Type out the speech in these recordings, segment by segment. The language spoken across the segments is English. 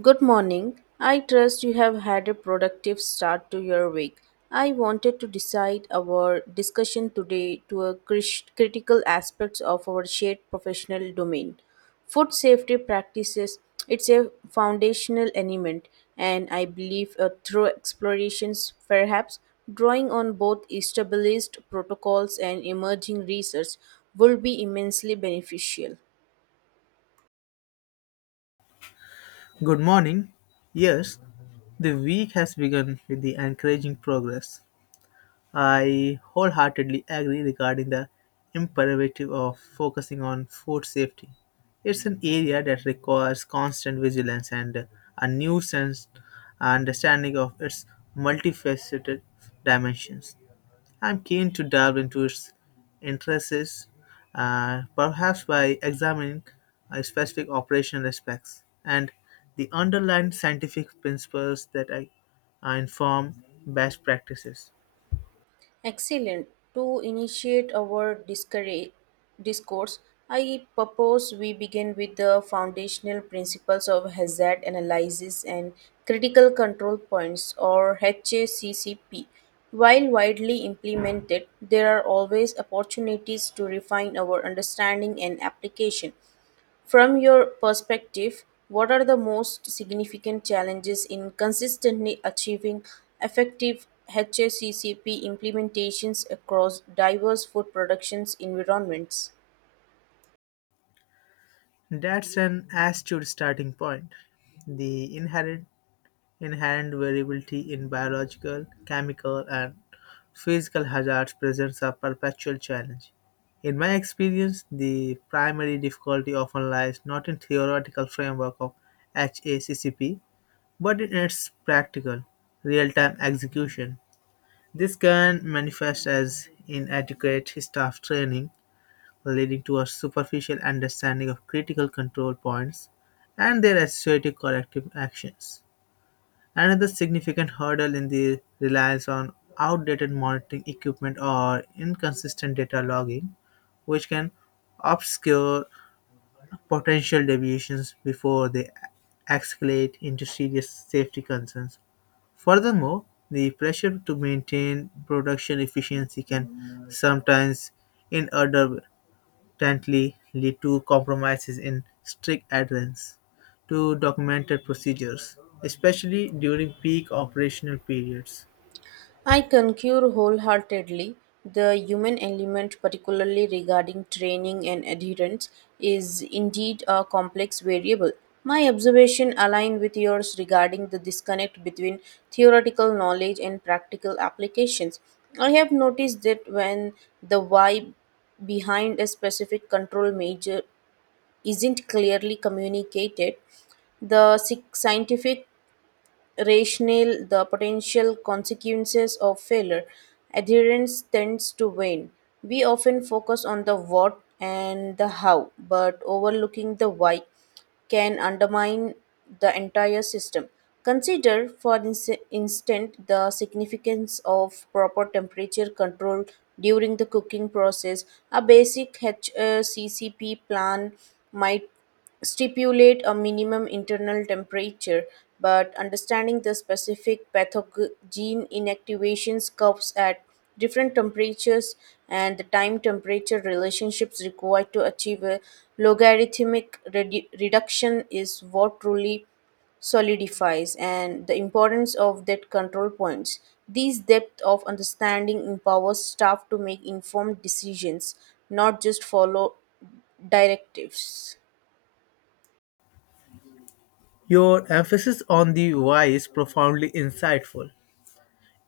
Good morning. I trust you have had a productive start to your week. I wanted to decide our discussion today to a critical aspects of our shared professional domain. Food safety practices, it's a foundational element and I believe through explorations perhaps drawing on both established protocols and emerging research will be immensely beneficial. Good morning. Yes, the week has begun with the encouraging progress. I wholeheartedly agree regarding the imperative of focusing on food safety. It's an area that requires constant vigilance and a new sense understanding of its multifaceted dimensions. I'm keen to delve into its interests, perhaps by examining specific operational aspects and the underlying scientific principles that I inform best practices. Excellent. To initiate our discourse, I propose we begin with the foundational principles of hazard analysis and critical control points or HACCP. While widely implemented, there are always opportunities to refine our understanding and application. From your perspective, what are the most significant challenges in consistently achieving effective HACCP implementations across diverse food productions environments? That's an astute starting point. The inherent variability in biological, chemical, and physical hazards presents a perpetual challenge. In my experience, the primary difficulty often lies not in theoretical framework of HACCP, but in its practical, real-time execution. This can manifest as inadequate staff training, leading to a superficial understanding of critical control points and their associated corrective actions. Another significant hurdle in the reliance on outdated monitoring equipment or inconsistent data logging, which can obscure potential deviations before they escalate into serious safety concerns. Furthermore, the pressure to maintain production efficiency can sometimes inadvertently ultimately lead to compromises in strict adherence to documented procedures, especially during peak operational periods. I concur wholeheartedly. The human element, particularly regarding training and adherence, is indeed a complex variable. My observation align with yours regarding the disconnect between theoretical knowledge and practical applications. I have noticed that when the why behind a specific control measure isn't clearly communicated, the scientific Rational the potential consequences of failure, adherence tends to wane. We often focus on the what and the how, but overlooking the why can undermine the entire system. Consider, for instance, the significance of proper temperature control during the cooking process. A basic HACCP plan might stipulate a minimum internal temperature, but understanding the specific pathogen inactivations curves at different temperatures and the time temperature relationships required to achieve a logarithmic reduction is what truly solidifies and the importance of that control points these depth of understanding empowers staff to make informed decisions not just follow directives. Your emphasis on the why is profoundly insightful.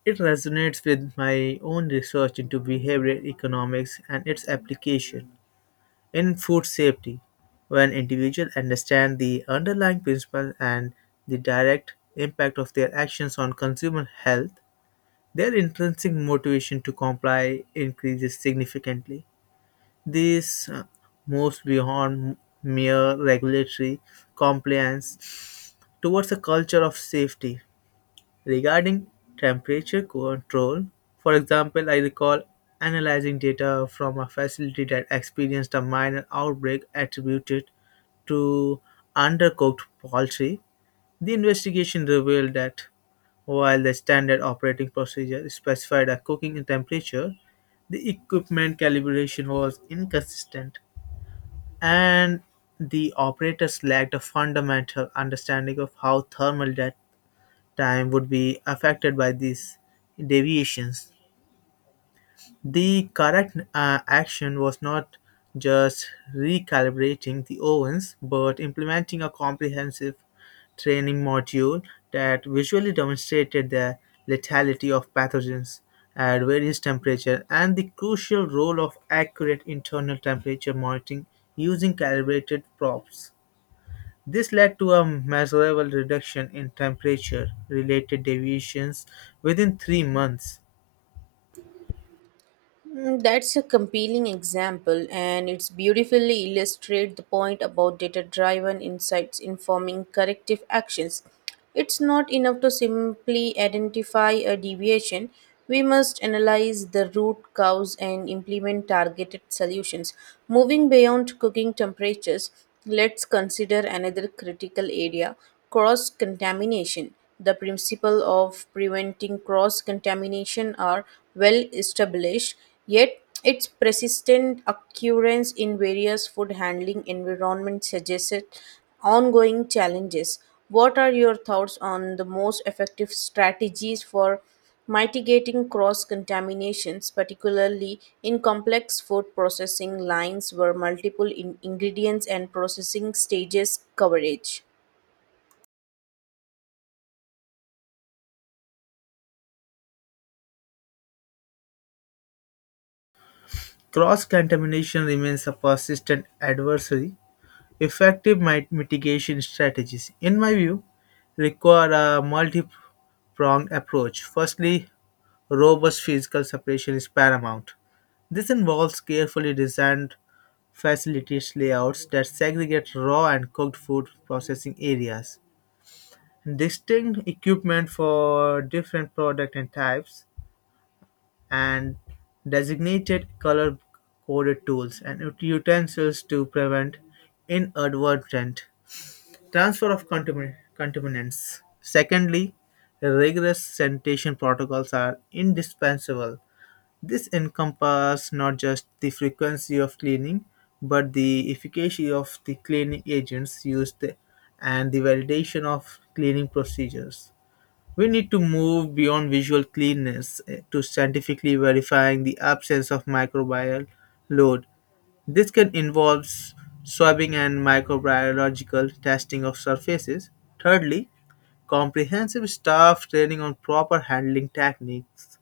It resonates with my own research into behavioral economics and its application in food safety. When individuals understand the underlying principle and the direct impact of their actions on consumer health, their intrinsic motivation to comply increases significantly. This moves beyond mere regulatory compliance towards a culture of safety. Regarding temperature control, for example, I recall analyzing data from a facility that experienced a minor outbreak attributed to undercooked poultry. The investigation revealed that while the standard operating procedure specified a cooking temperature, the equipment calibration was inconsistent and the operators lacked a fundamental understanding of how thermal time would be affected by these deviations. The correct action was not just recalibrating the ovens but implementing a comprehensive training module that visually demonstrated the lethality of pathogens at various temperatures and the crucial role of accurate internal temperature monitoring using calibrated probes. This led to a measurable reduction in temperature related deviations within 3 months. Mm, that's a compelling example, and it's beautifully illustrates the point about data-driven insights informing corrective actions. It's not enough to simply identify a deviation. We must analyze the root cause and implement targeted solutions. Moving beyond cooking temperatures, let's consider another critical area, cross-contamination. The principle of preventing cross contamination are well established. Yet, its persistent occurrence in various food handling environments suggests ongoing challenges. What are your thoughts on the most effective strategies for mitigating cross contaminations, particularly in complex food processing lines where multiple ingredients and processing stages coverage? Cross contamination remains a persistent adversary. Effective mitigation strategies, in my view, require a multi pronged approach. Firstly, robust physical separation is paramount. This involves carefully designed facilities layouts that segregate raw and cooked food processing areas, distinct equipment for different product and types, and designated color coded tools and utensils to prevent inadvertent transfer of contaminants. Secondly, rigorous sanitation protocols are indispensable. This encompasses not just the frequency of cleaning, but the efficacy of the cleaning agents used and the validation of cleaning procedures. We need to move beyond visual cleanness to scientifically verifying the absence of microbial load. This can involve swabbing and microbiological testing of surfaces. Thirdly, comprehensive staff training on proper handling techniques,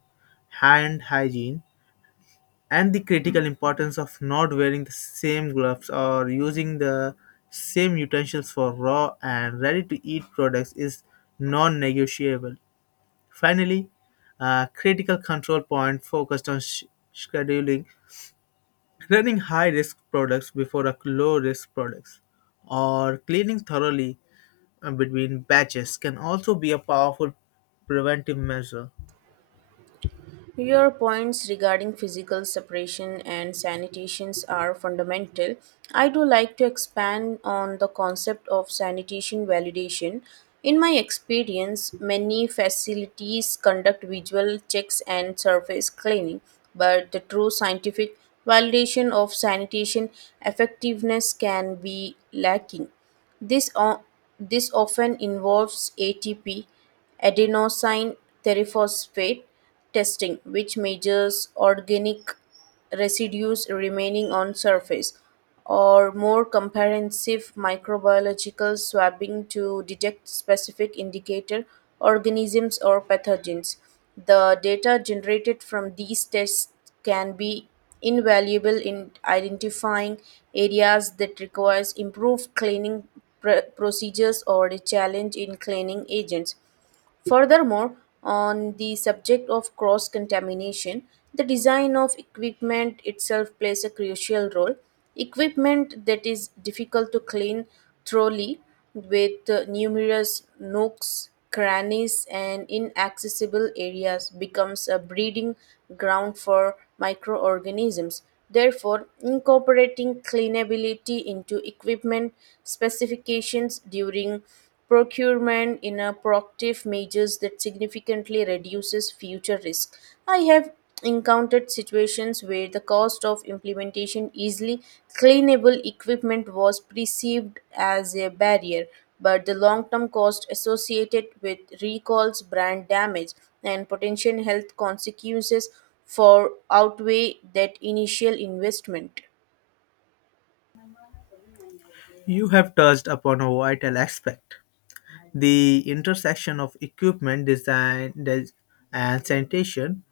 hand hygiene, and the critical importance of not wearing the same gloves or using the same utensils for raw and ready to eat products is non negotiable. Finally, a critical control point focused on scheduling, running high risk products before a low risk products, or cleaning thoroughly between batches can also be a powerful preventive measure. Your points regarding physical separation and sanitations are fundamental. I do like to expand on the concept of sanitation validation. In my experience, many facilities conduct visual checks and surface cleaning, but the true scientific validation of sanitation effectiveness can be lacking. This, o- this often involves ATP, adenosine triphosphate testing, which measures organic residues remaining on surface, or more comprehensive microbiological swabbing to detect specific indicator organisms or pathogens. The data generated from these tests can be invaluable in identifying areas that requires improved cleaning procedures or a challenge in cleaning agents. Furthermore, on the subject of cross contamination, the design of equipment itself plays a crucial role. Equipment that is difficult to clean thoroughly, with numerous nooks, crannies, and inaccessible areas, becomes a breeding ground for microorganisms. Therefore, incorporating cleanability into equipment specifications during procurement in a proactive measures that significantly reduces future risk. I have encountered situations where the cost of implementation easily cleanable equipment was perceived as a barrier, but the long-term cost associated with recalls, brand damage, and potential health consequences for outweigh that initial investment. You have touched upon a vital aspect, the intersection of equipment and sanitation.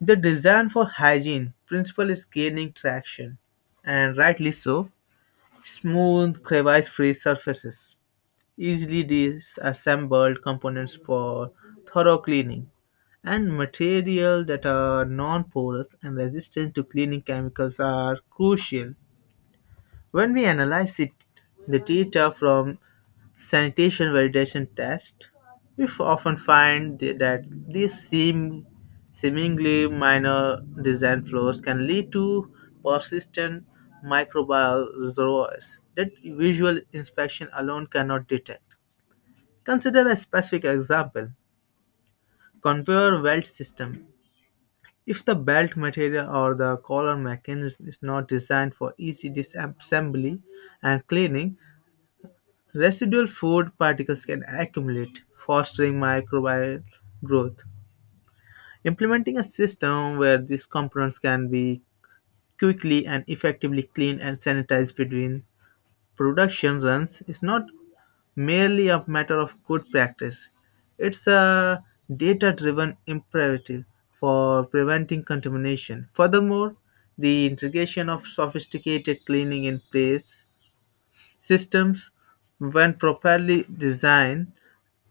The design for hygiene principle is gaining traction, and rightly so. Smooth crevice free surfaces, easily disassembled components for thorough cleaning, and material that are non-porous and resistant to cleaning chemicals are crucial. When we analyze it, the data from sanitation validation test, we often find that these seemingly minor design flaws can lead to persistent microbial reservoirs that visual inspection alone cannot detect. Consider a specific example, conveyor belt system. If the belt material or the collar mechanism is not designed for easy disassembly and cleaning, residual food particles can accumulate, fostering microbial growth. Implementing a system where these components can be quickly and effectively cleaned and sanitized between production runs is not merely a matter of good practice, it's a data driven imperative for preventing contamination. Furthermore, the integration of sophisticated cleaning in place systems, when properly designed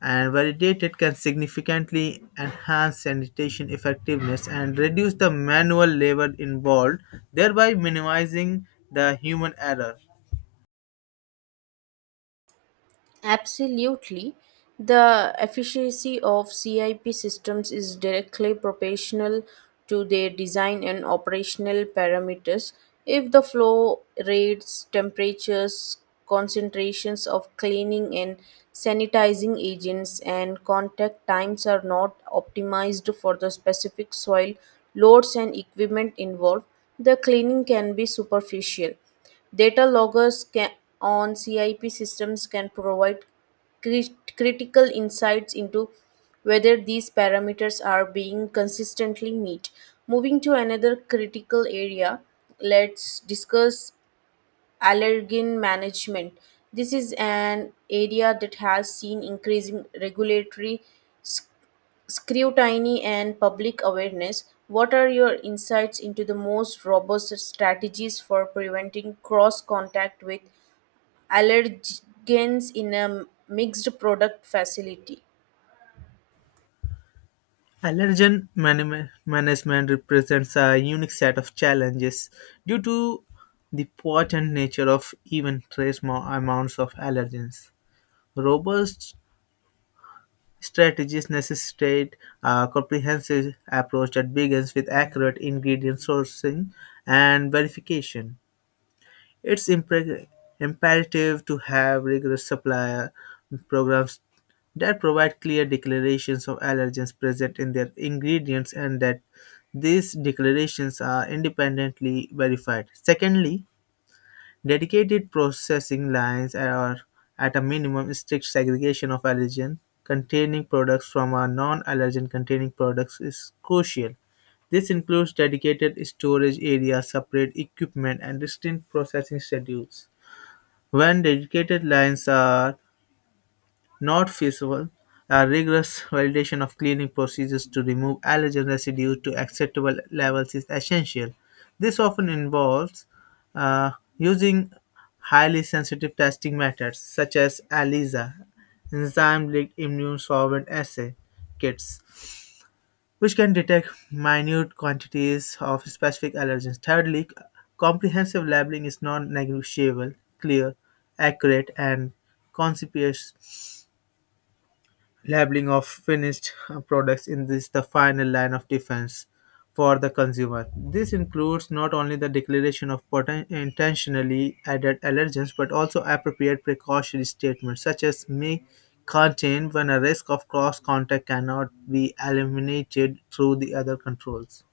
and validated, can significantly enhance sanitation effectiveness and reduce the manual labor involved, thereby minimizing the human error. Absolutely. The efficiency of CIP systems is directly proportional to their design and operational parameters. If the flow rates, temperatures, concentrations of cleaning and sanitizing agents, and contact times are not optimized for the specific soil loads and equipment involved, the cleaning can be superficial. Data loggers can, on CIP systems can provide critical insights into whether these parameters are being consistently met. Moving to another critical area, let's discuss allergen management. This is an area that has seen increasing regulatory scrutiny and public awareness. What are your insights into the most robust strategies for preventing cross contact with allergens in a mixed product facility? Allergen management represents a unique set of challenges due to the potent nature of even trace amounts of allergens. Robust strategies necessitate a comprehensive approach that begins with accurate ingredient sourcing and verification. It's imperative to have rigorous supplier programs that provide clear declarations of allergens present in their ingredients and that these declarations are independently verified. Secondly, dedicated processing lines or, at a minimum, strict segregation of allergen-containing products from a non-allergen-containing products is crucial. This includes dedicated storage areas, separate equipment, and distinct processing schedules. When dedicated lines are not feasible, a rigorous validation of cleaning procedures to remove allergen residue to acceptable levels is essential. This often involves uh, using highly sensitive testing methods such as ELISA, enzyme-linked immune solvent assay kits, which can detect minute quantities of specific allergens. Thirdly, comprehensive labeling is non-negotiable, clear, accurate, and conspicuous labeling of finished products in this the final line of defense for the consumer. This includes not only the declaration of intentionally added allergens but also appropriate precautionary statements such as may contain when a risk of cross contact cannot be eliminated through the other controls.